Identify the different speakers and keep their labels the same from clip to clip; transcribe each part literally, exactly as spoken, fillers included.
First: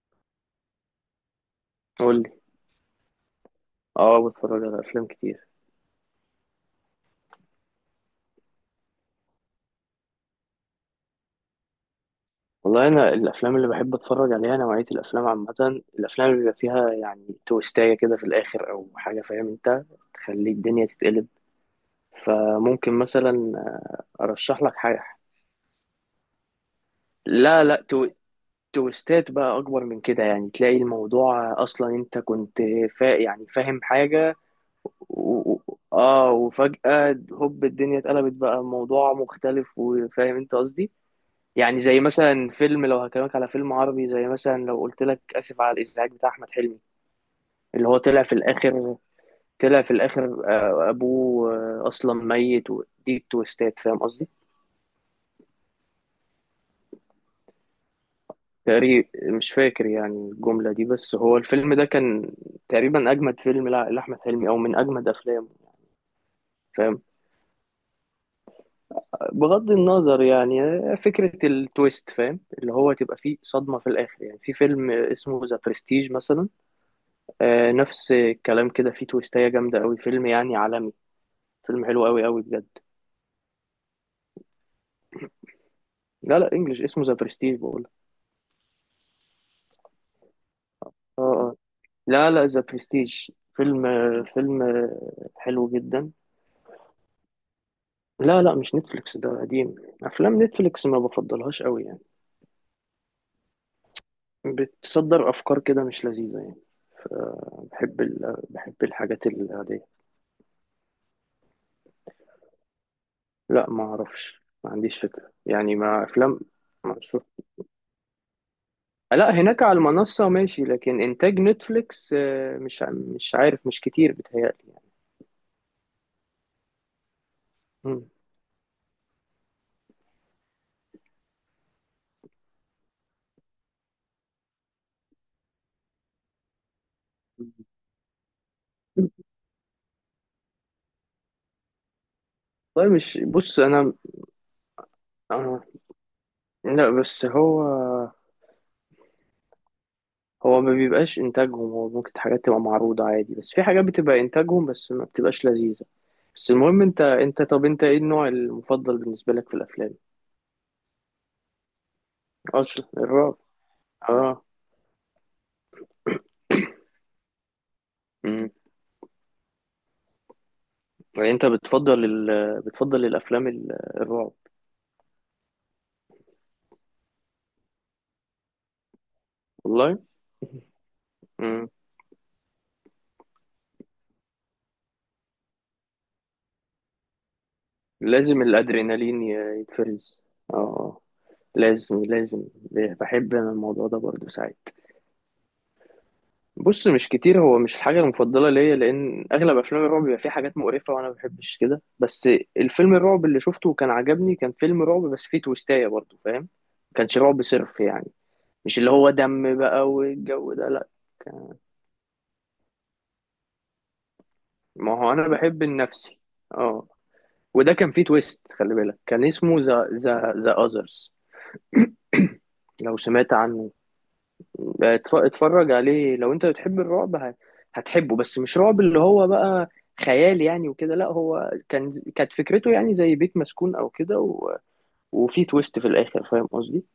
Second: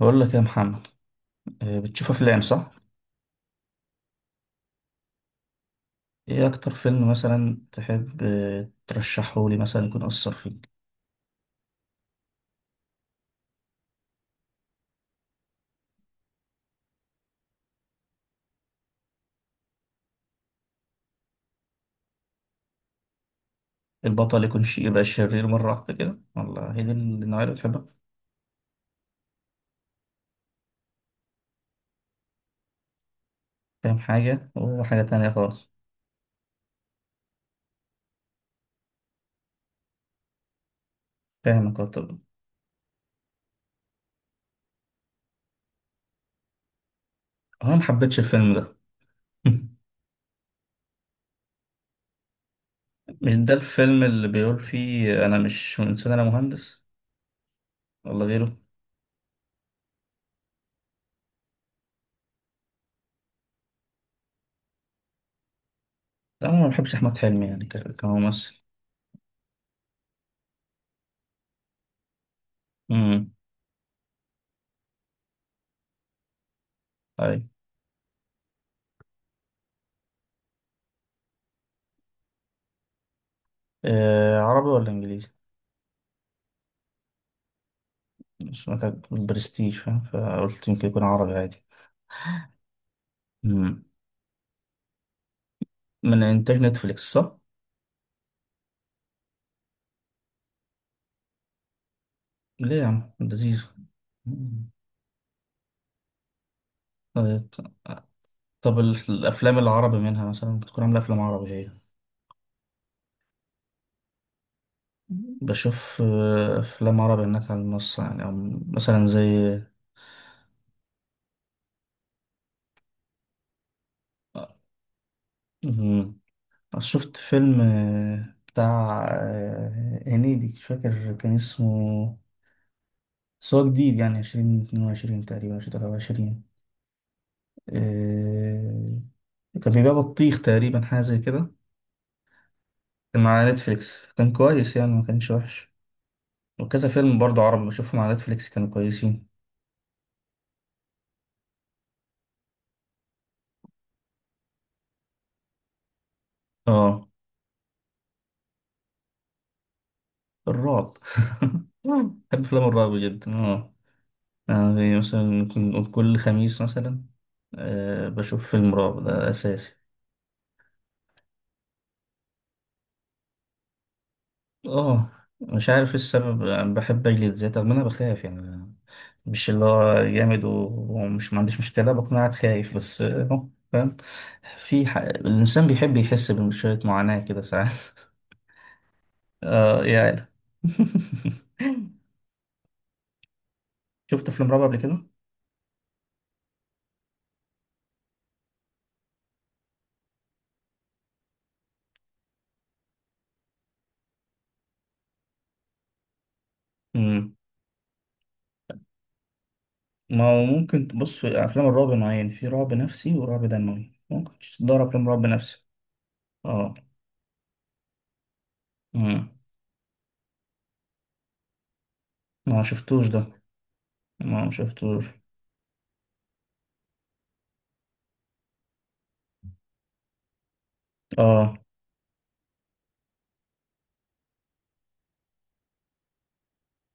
Speaker 1: بقول لك يا محمد. آه، بتشوف
Speaker 2: قول لي.
Speaker 1: افلام، صح؟
Speaker 2: اه، بتفرج على افلام كتير.
Speaker 1: ايه اكتر فيلم مثلا تحب آه، ترشحه لي، مثلا يكون اثر فيك؟
Speaker 2: والله انا الافلام اللي بحب اتفرج عليها، نوعيه الافلام عامه، الافلام اللي بيبقى فيها يعني تويستايه كده في الاخر او حاجه، فاهم انت؟ تخلي الدنيا تتقلب. فممكن مثلا آه،
Speaker 1: البطل يكون
Speaker 2: ارشح لك
Speaker 1: شيء يبقى
Speaker 2: حاجه.
Speaker 1: شرير مره واحده كده، والله هي دي النوعيه اللي
Speaker 2: لا، لا،
Speaker 1: بتحبها؟
Speaker 2: تو... تويستات بقى اكبر من كده، يعني تلاقي الموضوع اصلا انت كنت فا... يعني فاهم
Speaker 1: فاهم
Speaker 2: حاجه،
Speaker 1: حاجه وحاجه تانية
Speaker 2: و...
Speaker 1: خالص.
Speaker 2: و- اه وفجاه هوب الدنيا اتقلبت، بقى الموضوع مختلف، وفاهم انت قصدي.
Speaker 1: فاهمك.
Speaker 2: يعني
Speaker 1: آه،
Speaker 2: زي
Speaker 1: طب.
Speaker 2: مثلا فيلم، لو هكلمك على فيلم عربي زي مثلا لو قلت لك اسف على الازعاج بتاع احمد حلمي،
Speaker 1: انا ما
Speaker 2: اللي هو
Speaker 1: حبيتش
Speaker 2: طلع في
Speaker 1: الفيلم ده.
Speaker 2: الاخر. طلع في الاخر. آه، ابوه. آه، اصلا ميت، ودي
Speaker 1: مش ده
Speaker 2: التويستات، فاهم
Speaker 1: الفيلم
Speaker 2: قصدي.
Speaker 1: اللي بيقول فيه انا مش انسان، انا مهندس؟ ولا غيره؟
Speaker 2: تقريبا. مش فاكر يعني الجملة دي، بس هو الفيلم ده كان تقريبا اجمد فيلم، لأ- لاحمد حلمي، او من اجمد افلامه.
Speaker 1: لا، انا ما بحبش
Speaker 2: فاهم.
Speaker 1: احمد حلمي يعني ك- كممثل.
Speaker 2: بغض النظر يعني، آه، فكرة التويست، فاهم، اللي هو تبقى
Speaker 1: امم.
Speaker 2: فيه صدمة في الاخر. يعني في فيلم اسمه ذا برستيج مثلا.
Speaker 1: طيب.
Speaker 2: آه، نفس الكلام كده، فيه تويستاية جامدة أوي، فيلم يعني عالمي، فيلم حلو أوي أوي بجد.
Speaker 1: آه، عربي ولا انجليزي؟
Speaker 2: لا، لا، إنجلش، اسمه ذا برستيج بقول.
Speaker 1: سمعتك برستيج، فاهم؟ فقلت يمكن يكون
Speaker 2: اه،
Speaker 1: عربي
Speaker 2: اه.
Speaker 1: عادي.
Speaker 2: لا، لا، ذا برستيج.
Speaker 1: مم.
Speaker 2: فيلم آه، فيلم آه، حلو جدا.
Speaker 1: من إنتاج نتفليكس، صح؟
Speaker 2: لا، لا، مش نتفليكس، ده قديم. أفلام نتفليكس ما بفضلهاش أوي يعني.
Speaker 1: ليه يا عم؟ لذيذ. مم.
Speaker 2: بتصدر أفكار كده مش لذيذة يعني.
Speaker 1: طيب.
Speaker 2: فبحب ال... بحب
Speaker 1: طب ال-
Speaker 2: الحاجات
Speaker 1: الأفلام
Speaker 2: العادية.
Speaker 1: العربي منها مثلا بتكون عاملة أفلام عربي هي؟
Speaker 2: لا، ما أعرفش، ما عنديش فكرة،
Speaker 1: مم.
Speaker 2: يعني
Speaker 1: بشوف
Speaker 2: ما أفلام.
Speaker 1: آه، أفلام عربي هناك على المنصة يعني، أو مثلا
Speaker 2: لا،
Speaker 1: زي.
Speaker 2: هناك على المنصة ماشي، لكن إنتاج نتفليكس، آه، مش ع- مش عارف، مش كتير بيتهيألي يعني.
Speaker 1: مم. شفت فيلم
Speaker 2: مم.
Speaker 1: آه، بتاع آه، هنيدي، مش فاكر كان اسمه. بس هو جديد، يعني عشرين اتنين وعشرين تقريبا، عشرين تلاتة وعشرين. آه، كان بيبيع بطيخ تقريبا، حاجة زي كده.
Speaker 2: والله مش
Speaker 1: كان على
Speaker 2: بص أنا.
Speaker 1: نتفليكس، كان كويس يعني، ما كانش
Speaker 2: آه،
Speaker 1: وحش. وكذا
Speaker 2: لا،
Speaker 1: فيلم
Speaker 2: بس
Speaker 1: برضه
Speaker 2: هو،
Speaker 1: عربي بشوفهم على نتفليكس، كانوا كويسين.
Speaker 2: هو ما بيبقاش إنتاجهم، هو ممكن حاجات تبقى معروضة عادي، بس في حاجات بتبقى إنتاجهم، بس ما بتبقاش لذيذة. بس المهم، أنت
Speaker 1: اه.
Speaker 2: أنت طب أنت إيه النوع المفضل بالنسبة لك في الأفلام؟
Speaker 1: الرعب. بحب افلام
Speaker 2: أصلا
Speaker 1: الرعب جدا،
Speaker 2: الرعب.
Speaker 1: اه.
Speaker 2: آه.
Speaker 1: يعني زي مثلا، ممكن نقول كل خميس مثلا. أه، بشوف
Speaker 2: مم.
Speaker 1: فيلم رعب، ده اساسي.
Speaker 2: يعني أنت بتفضل ال... بتفضل الأفلام، ال- الرعب؟
Speaker 1: اه. مش عارف ايه السبب، أنا بحب اجلد ذاتي رغم إن انا بخاف يعني. مش اللي هو
Speaker 2: والله؟
Speaker 1: جامد و- ومش، ما عنديش مشكله بكون قاعد خايف بس آه، فاهم. في ح... الانسان بيحب يحس بشويه معاناه كده ساعات.
Speaker 2: لازم الأدرينالين ي-
Speaker 1: آه يا
Speaker 2: يتفرز.
Speaker 1: عيلة!
Speaker 2: اه، آه. لازم، لازم. بحب أنا الموضوع ده
Speaker 1: شفت
Speaker 2: برضه
Speaker 1: أفلام رعب
Speaker 2: ساعات.
Speaker 1: قبل كده؟
Speaker 2: بص، مش كتير، هو مش الحاجة المفضلة ليا، لأن أغلب أفلام الرعب بيبقى فيه حاجات مقرفة، وأنا ما بحبش كده. بس الفيلم الرعب اللي شفته وكان عجبني كان فيلم رعب بس فيه تويستاية برضه، فاهم، ما كانش
Speaker 1: مم.
Speaker 2: رعب صرف يعني، مش اللي هو دم بقى
Speaker 1: ما هو
Speaker 2: والجو ده،
Speaker 1: ممكل
Speaker 2: لأ.
Speaker 1: تبص في
Speaker 2: كان-
Speaker 1: أفلام الرعب نوعين، في رعب نفسي ورعب دموي، ممكن تدور
Speaker 2: ما
Speaker 1: أفلام
Speaker 2: هو
Speaker 1: رعب
Speaker 2: أنا بحب
Speaker 1: نفسي.
Speaker 2: النفسي.
Speaker 1: اه.
Speaker 2: اه. وده كان فيه تويست، خلي بالك، كان
Speaker 1: مم.
Speaker 2: اسمه ذا ذا ذا أذرز.
Speaker 1: ما
Speaker 2: لو
Speaker 1: شفتوش ده.
Speaker 2: سمعت عنه،
Speaker 1: ما شفتوش.
Speaker 2: اتف- اتفرج عليه، لو انت بتحب الرعب هت- هتحبه، بس مش رعب اللي هو بقى خيال يعني وكده. لا، هو
Speaker 1: اه.
Speaker 2: كان كانت فكرته يعني زي بيت مسكون او كده، و... وفي تويست في الاخر، فاهم قصدي،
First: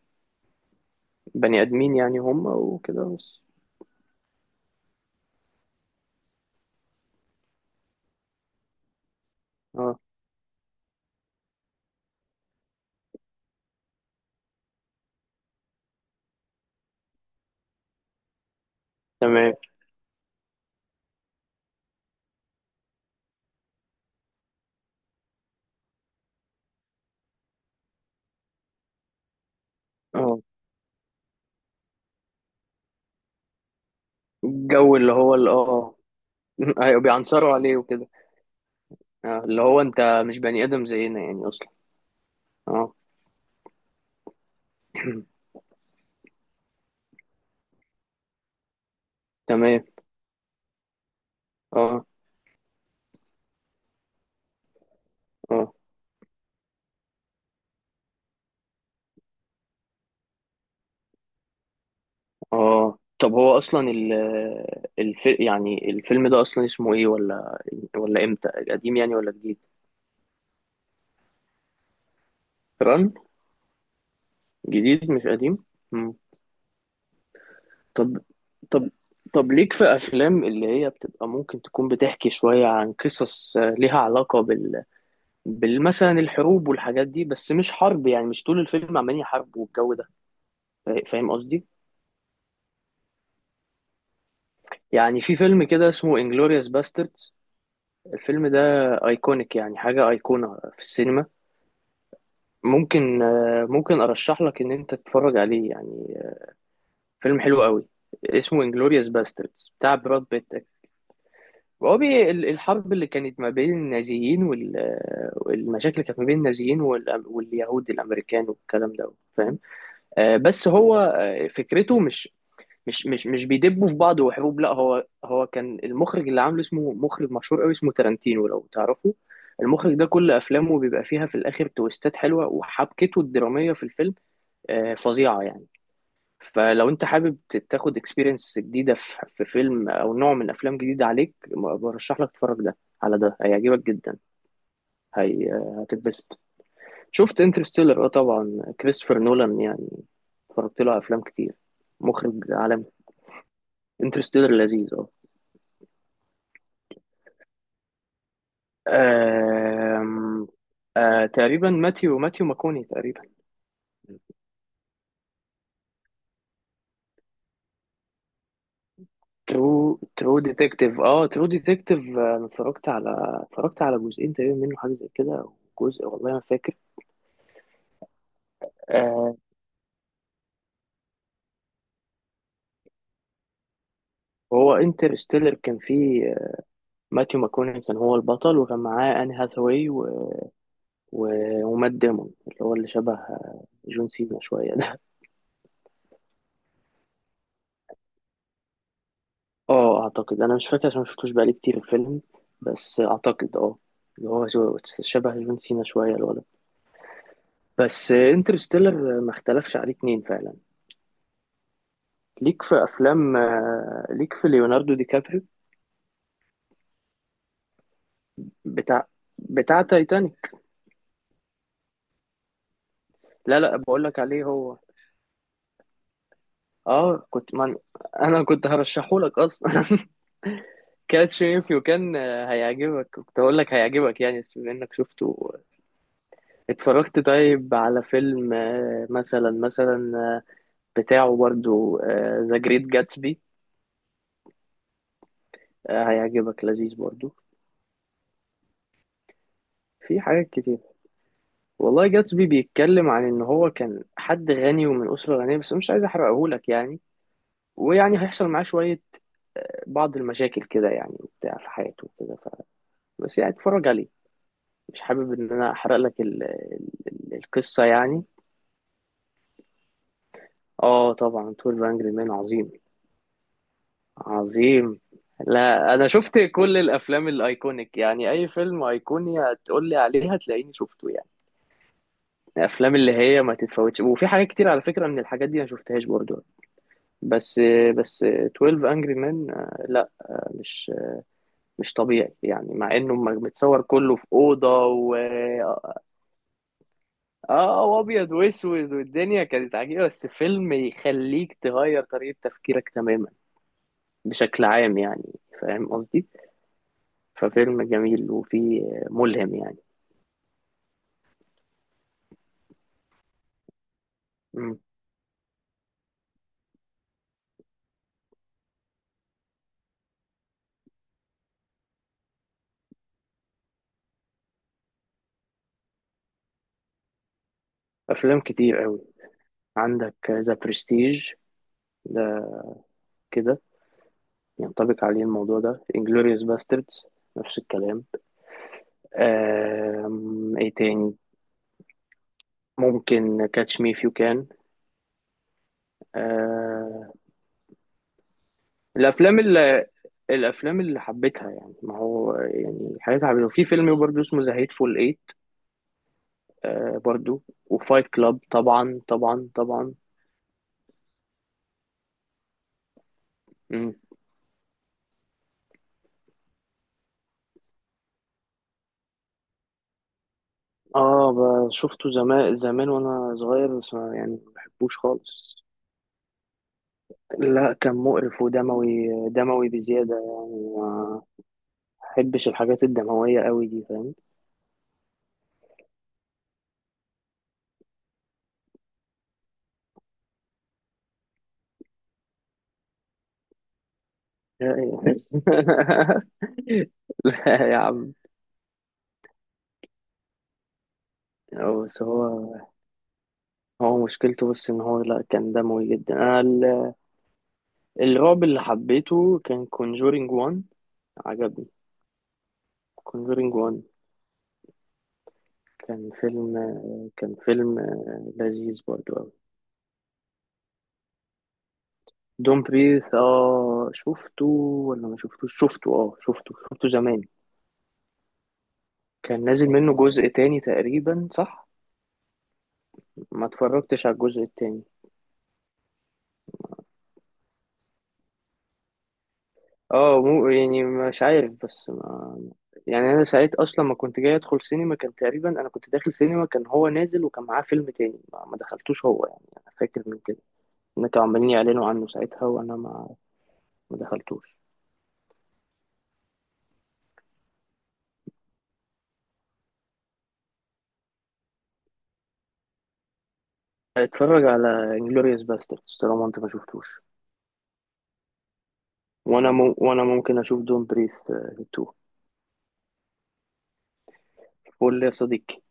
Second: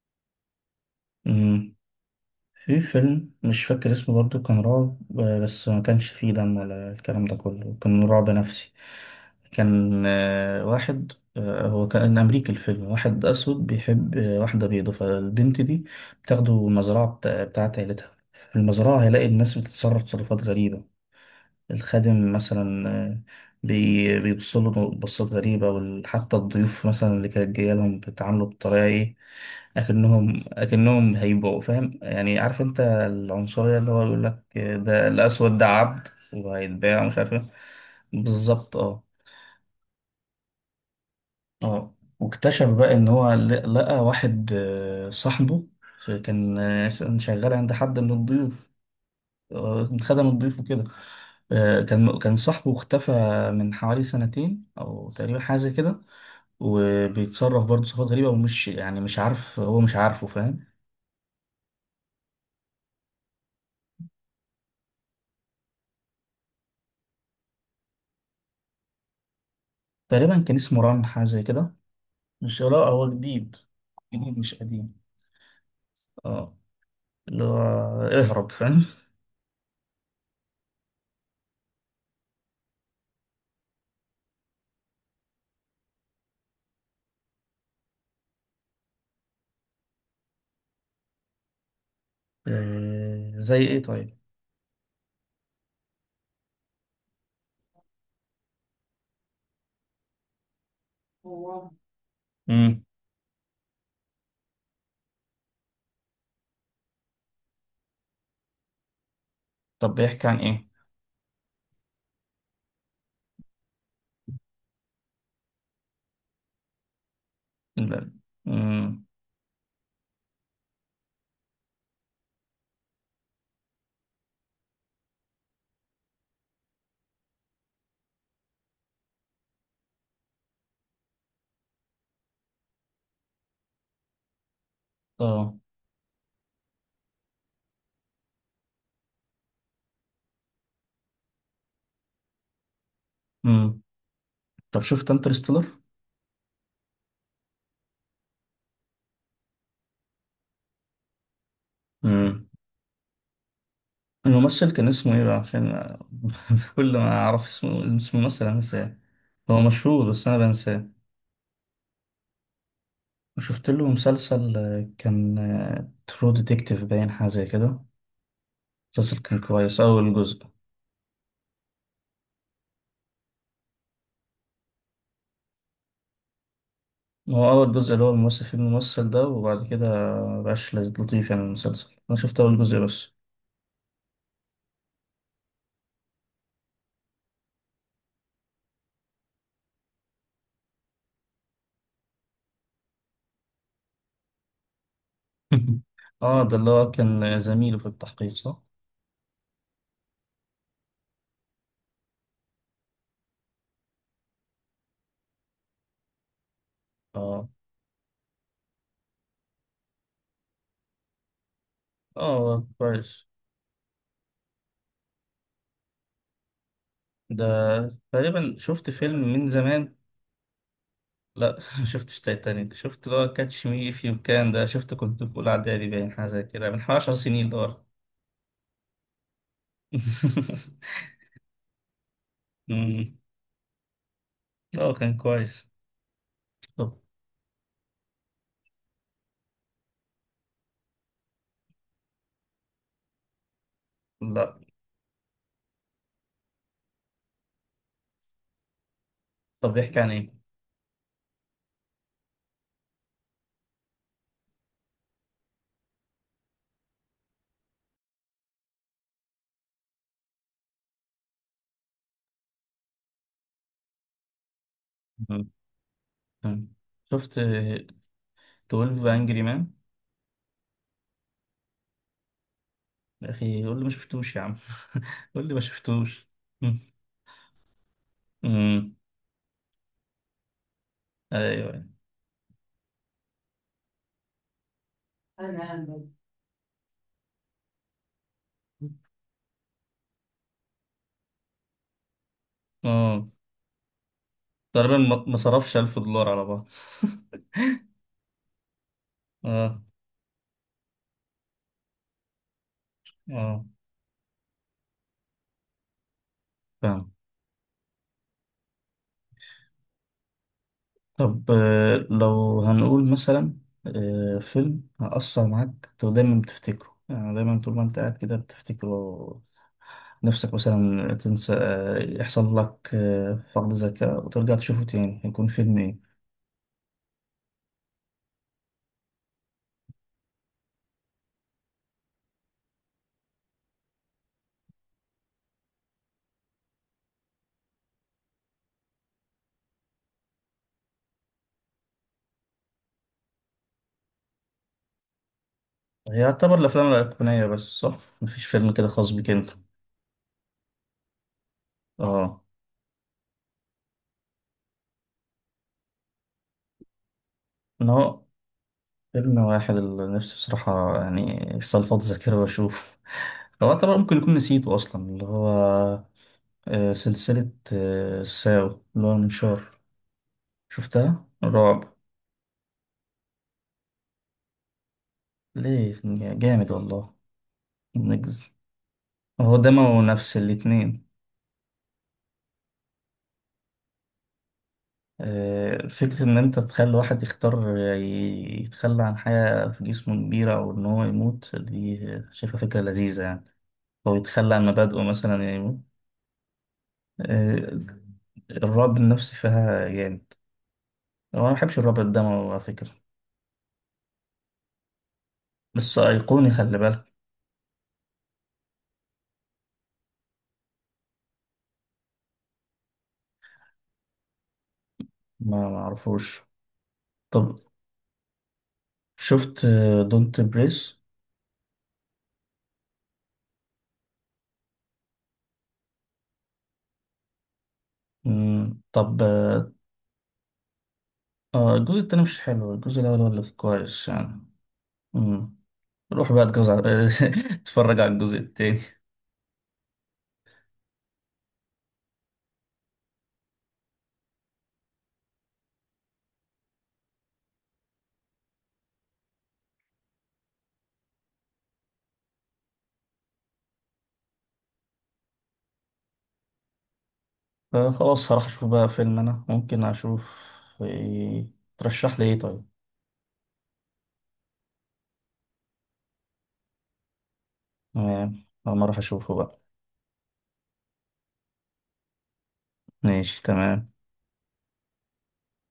Speaker 2: بني
Speaker 1: مم.
Speaker 2: ادمين يعني هم
Speaker 1: في
Speaker 2: وكده
Speaker 1: فيلم
Speaker 2: بس.
Speaker 1: مش فاكر اسمه برضو، كان رعب، آه، بس ما كانش فيه دم ولا الكلام ده كله، كان رعب نفسي.
Speaker 2: اه.
Speaker 1: كان آه، واحد، آه، هو كان أمريكي الفيلم، واحد أسود بيحب آه، واحدة بيضة، فالبنت دي بتاخده المزرعة بتاع- بتاعت عيلتها، في المزرعة هيلاقي
Speaker 2: تمام.
Speaker 1: الناس بتتصرف تصرفات غريبة. الخادم مثلا، آه، بي- بيبص له بصات غريبة، وحتى الضيوف مثلا اللي كانت جاية لهم بيتعاملوا بطريقة إيه.
Speaker 2: اه،
Speaker 1: أكنهم أكنهم هيبقوا، فاهم يعني؟ عارف أنت العنصرية، اللي هو يقول لك آه،
Speaker 2: الجو
Speaker 1: ده
Speaker 2: اللي هو، اللي
Speaker 1: الأسود ده
Speaker 2: اه
Speaker 1: عبد
Speaker 2: ايوه،
Speaker 1: وهيتباع، ومش عارف إيه.
Speaker 2: بيعنصروا عليه وكده.
Speaker 1: بالظبط، أه.
Speaker 2: اه، اللي هو انت مش بني ادم زينا يعني اصلا.
Speaker 1: أه، واكتشف بقى
Speaker 2: اه.
Speaker 1: إن هو ل- لقى واحد آه، صاحبه. ف- كان آه، كان شغال عند حد من الضيوف.
Speaker 2: تمام.
Speaker 1: آه، خدم الضيف وكده. آه،
Speaker 2: اه،
Speaker 1: كان كان صاحبه اختفى، من حوالي سنتين او تقريبا، حاجه زي
Speaker 2: اه،
Speaker 1: كده. وبيتصرف برضه صفات غريبه، ومش يعني، مش عارف هو، مش عارفه، فاهم.
Speaker 2: اه، طب هو اصلا، ال الف... يعني الفيلم ده اصلا اسمه ايه؟ ولا ولا امتى؟ قديم يعني ولا جديد؟
Speaker 1: تقريبا كان اسمه ران، حاجه زي كده. مش، لا،
Speaker 2: ران.
Speaker 1: هو جديد. جديد مش قديم.
Speaker 2: جديد مش قديم. مم.
Speaker 1: اه، اللي هو
Speaker 2: طب،
Speaker 1: اهرب، فاهم.
Speaker 2: طب، طب، ليك في افلام اللي هي بتبقى ممكن تكون بتحكي شوية عن قصص، آه، ليها علاقة بال بالمثلا الحروب والحاجات دي، بس مش حرب يعني مش طول الفيلم عمالين يحاربوا والجو ده، فا- فاهم قصدي.
Speaker 1: آه، زي ايه؟ طيب
Speaker 2: يعني في فيلم كده اسمه انجلوريوس باستردز، الفيلم ده ايكونيك، يعني حاجة ايقونة في السينما.
Speaker 1: امم.
Speaker 2: ممكن آه، ممكن ارشح لك ان انت تتفرج عليه يعني، آه، فيلم حلو قوي، اسمه انجلوريوس باستردز
Speaker 1: طب
Speaker 2: بتاع براد
Speaker 1: بيحكي عن
Speaker 2: بيت.
Speaker 1: ايه؟
Speaker 2: هو، بي ال- الحرب اللي كانت ما بين النازيين وال آه، والمشاكل اللي كانت ما بين النازيين وال- واليهود
Speaker 1: لا.
Speaker 2: الامريكان والكلام
Speaker 1: امم.
Speaker 2: ده، فاهم. آه، بس هو آه، فكرته مش، مش مش مش بيدبوا في بعض وحروب. لا، هو هو كان المخرج اللي عامله اسمه، مخرج مشهور قوي اسمه تارانتينو، لو تعرفه. المخرج ده كل افلامه بيبقى فيها في الاخر تويستات حلوه، وحبكته الدراميه في الفيلم آه، فظيعة
Speaker 1: اه.
Speaker 2: يعني. فلو انت حابب ت- تاخد اكسبيرينس جديدة في، في فيلم او نوع من افلام جديدة عليك، م- برشح لك تتفرج ده، على ده
Speaker 1: امم.
Speaker 2: هيعجبك جدا،
Speaker 1: طب شفت
Speaker 2: هي
Speaker 1: انترستيلر؟
Speaker 2: آه، هتتبسط. شفت انترستيلر؟ اه، طبعا، كريستوفر نولان يعني، اتفرجت له على افلام كتير، مخرج عالمي. انترستيلر
Speaker 1: الممثل كان
Speaker 2: لذيذ، اه.
Speaker 1: اسمه ايه بقى؟ عشان كل ما اعرف اسمه، اسم الممثل، انساه. هو مشهور بس انا
Speaker 2: آم،
Speaker 1: بنساه.
Speaker 2: آه، تقريبا ماتيو ماتيو ماكوني تقريبا.
Speaker 1: شفت له مسلسل آه، كان ترو ديتكتيف، باين حاجه زي كده. المسلسل كان كويس،
Speaker 2: ترو
Speaker 1: اول جزء.
Speaker 2: ترو ديتكتيف؟ اه، ترو ديتكتيف انا اتفرجت على اتفرجت على جزئين تقريبا منه، حاجه زي كده، أو جزء، والله ما فاكر.
Speaker 1: هو اول جزء اللي هو الممثل فيه، الممثل ده،
Speaker 2: آه.
Speaker 1: وبعد كده مبقاش لطيف يعني المسلسل، انا شفت اول جزء بس.
Speaker 2: هو انترستيلر كان فيه، آه، ماثيو ماكوني كان هو البطل، وكان معاه آن هاثاواي، و... و... ومات ديمون، اللي هو اللي شبه آه، جون سينا شوية ده.
Speaker 1: اه، ده اللي هو كان زميله في التحقيق، صح؟
Speaker 2: اه، اعتقد، انا مش فاكر عشان مشفتوش بقالي كتير الفيلم، بس اعتقد، اه، اللي هو جو- شبه جون سينا شوية الولد.
Speaker 1: اه.
Speaker 2: بس انترستيلر ما اختلفش عليه اتنين فعلا. ليك
Speaker 1: اه،
Speaker 2: في
Speaker 1: كويس.
Speaker 2: افلام، آه، ليك في ليوناردو دي كابريو،
Speaker 1: ده تقريبا، شفت
Speaker 2: بتاع
Speaker 1: فيلم من
Speaker 2: بتاع
Speaker 1: زمان.
Speaker 2: تايتانيك.
Speaker 1: لا. ما شفتش تايتانيك، شفت اللي هو
Speaker 2: لا،
Speaker 1: كاتش
Speaker 2: لا،
Speaker 1: مي
Speaker 2: بقول
Speaker 1: اف يو،
Speaker 2: لك عليه
Speaker 1: كان ده
Speaker 2: هو.
Speaker 1: شفته كنت في اولى اعدادي، باين حاجه زي كده، من حوالي 10
Speaker 2: اه.
Speaker 1: سنين،
Speaker 2: كنت
Speaker 1: اللي
Speaker 2: من...
Speaker 1: هو.
Speaker 2: انا كنت هرشحه لك اصلا. كاس شريف، وكان آه، هيعجبك،
Speaker 1: أمم.
Speaker 2: كنت هقول لك هيعجبك يعني، بس بما
Speaker 1: اه،
Speaker 2: انك
Speaker 1: كان
Speaker 2: شفته.
Speaker 1: كويس. طب.
Speaker 2: اتفرجت طيب على فيلم، آه، مثلا مثلا، آه، بتاعه برضو، ذا جريت جاتسبي؟
Speaker 1: لا.
Speaker 2: هيعجبك لذيذ برضو.
Speaker 1: طب بيحكي عن
Speaker 2: في
Speaker 1: ايه؟
Speaker 2: حاجات كتير، والله جاتسبي بيتكلم عن ان هو كان حد غني ومن اسره غنيه، بس مش عايز احرقهولك يعني، ويعني هيحصل معاه شويه، آه، بعض المشاكل كده يعني وبتاع في حياته وكده، ف... بس يعني اتفرج عليه، مش حابب
Speaker 1: أمم.
Speaker 2: ان انا احرق لك ال...
Speaker 1: أمم.
Speaker 2: ال...
Speaker 1: شفت
Speaker 2: القصه يعني.
Speaker 1: اثنا عشر انجري مان انجري مان؟
Speaker 2: اه، طبعا، اتناشر انجري مان، عظيم.
Speaker 1: يا اخي قول لي ما شفتوش يا عم!
Speaker 2: عظيم.
Speaker 1: قول لي ما
Speaker 2: لا، انا
Speaker 1: شفتوش.
Speaker 2: شفت كل
Speaker 1: أمم.
Speaker 2: الافلام الايكونيك يعني، اي فيلم
Speaker 1: أمم.
Speaker 2: ايقوني هتقول لي عليه هتلاقيني شفته يعني،
Speaker 1: ايوه.
Speaker 2: الافلام اللي هي ما تتفوتش، وفي حاجات كتير على فكره من الحاجات دي ما شفتهاش برضو. بس بس اثنا عشر انجري مان، لا، مش مش طبيعي يعني، مع انه
Speaker 1: اه
Speaker 2: م- متصور كله في اوضه،
Speaker 1: تقريبا
Speaker 2: و
Speaker 1: ما ما صرفش ألف دولار على بعض.
Speaker 2: اه وابيض واسود، والدنيا كانت
Speaker 1: اه.
Speaker 2: عجيبه، بس فيلم يخليك تغير طريقه تفكيرك تماما،
Speaker 1: اه،
Speaker 2: بشكل عام يعني، فاهم قصدي.
Speaker 1: فاهم.
Speaker 2: ففيلم جميل، وفيه، ملهم يعني.
Speaker 1: طب آه، لو هنقول مثلا آه،
Speaker 2: مم.
Speaker 1: فيلم هأثر معاك أنت دايما بتفتكره، يعني دايما طول ما أنت قاعد كده بتفتكره، نفسك مثلا تنسى، آه، يحصل لك آه، فقد ذاكرة، وترجع تشوفه تاني، هيكون فيلم إيه؟
Speaker 2: أفلام كتير قوي، عندك ذا برستيج ده كده ينطبق عليه الموضوع ده، انجلوريوس باستردز نفس الكلام. آم، ايه تاني؟ ممكن كاتش مي فيو كان.
Speaker 1: يعتبر الأفلام الأيقونية بس، صح؟ مفيش فيلم كده خاص بيك
Speaker 2: الافلام
Speaker 1: أنت؟
Speaker 2: اللي الافلام اللي حبيتها يعني، ما هو
Speaker 1: آه.
Speaker 2: يعني حاجات حبيتها، وفي فيلم برضه اسمه ذا هيتفول ايت، آه برضه،
Speaker 1: إن
Speaker 2: وفايت
Speaker 1: هو
Speaker 2: كلاب، طبعا،
Speaker 1: فيلم
Speaker 2: طبعا،
Speaker 1: واحد
Speaker 2: طبعا.
Speaker 1: اللي نفسي بصراحة يعني، يحصل فقد ذاكرة وأشوفه. هو
Speaker 2: مم.
Speaker 1: طبعا ممكن يكون نسيته أصلا، اللي هو آه، سلسلة آه، ساو، اللي هو المنشار. شفتها
Speaker 2: اه، ب-
Speaker 1: رعب.
Speaker 2: شفته زمان زمان وانا صغير، بس ما- يعني ما بحبوش خالص.
Speaker 1: ليه؟ جامد والله.
Speaker 2: لا، كان مقرف
Speaker 1: نجز،
Speaker 2: ودموي،
Speaker 1: هو
Speaker 2: دموي
Speaker 1: دموي
Speaker 2: بزيادة
Speaker 1: نفس
Speaker 2: يعني،
Speaker 1: الاتنين.
Speaker 2: ما بحبش الحاجات الدموية قوي دي، فاهم.
Speaker 1: آه، فكرة إن أنت تخلي واحد يختار ي- يتخلى عن حاجة في جسمه كبيرة، أو إن هو يموت، دي شايفها فكرة لذيذة يعني. أو يتخلى عن
Speaker 2: لا.
Speaker 1: مبادئه مثلا يموت.
Speaker 2: لا يا
Speaker 1: آه،
Speaker 2: عم.
Speaker 1: الرعب النفسي فيها جامد. هو أنا مبحبش
Speaker 2: هو-
Speaker 1: الرعب
Speaker 2: بس هو،
Speaker 1: الدموي على فكرة.
Speaker 2: هو مشكلته بس ان هو، لا كان دموي
Speaker 1: بس
Speaker 2: جدا. انا،
Speaker 1: أيقوني، خلي
Speaker 2: ال-
Speaker 1: بالك.
Speaker 2: الرعب اللي حبيته كان كونجورينج واحد. عجبني. كونجورينج واحد
Speaker 1: ما
Speaker 2: كان
Speaker 1: معرفوش.
Speaker 2: فيلم كان
Speaker 1: طب
Speaker 2: فيلم لذيذ برضه.
Speaker 1: شفت دونت بريس؟
Speaker 2: دون بريث؟ اه، شفته. ولا ما شفتوش؟ شفته. اه، شفته شفته زمان.
Speaker 1: طب.
Speaker 2: كان نازل
Speaker 1: آه
Speaker 2: منه جزء تاني تقريبا، صح؟
Speaker 1: آه، الجزء التاني مش حلو، الجزء الأول هو
Speaker 2: ما
Speaker 1: اللي
Speaker 2: اتفرجتش
Speaker 1: كويس
Speaker 2: على الجزء
Speaker 1: يعني.
Speaker 2: التاني.
Speaker 1: مم. روح بقى اتجوز على اتفرج على الجزء التاني.
Speaker 2: اه، مو يعني مش عارف، بس ما، يعني انا ساعت اصلا ما كنت جاي ادخل سينما، كان تقريبا انا كنت داخل سينما كان هو نازل، وكان معاه فيلم تاني ما ما دخلتوش، هو يعني انا فاكر من كده ان كانوا عمالين يعلنوا عنه ساعتها، وانا ما ما دخلتوش.
Speaker 1: آه، خلاص هروح أشوف بقى فيلم، أنا ممكن أشوف إيه. ترشح لي إيه طيب؟
Speaker 2: اتفرج على انجلوريوس باستردز طالما انت ما شفتوش.
Speaker 1: تمام، أما أروح أشوفه
Speaker 2: وانا
Speaker 1: بقى.
Speaker 2: مو... وانا ممكن اشوف دون بريث اتنين.
Speaker 1: ماشي تمام.
Speaker 2: الفل يا صديقي.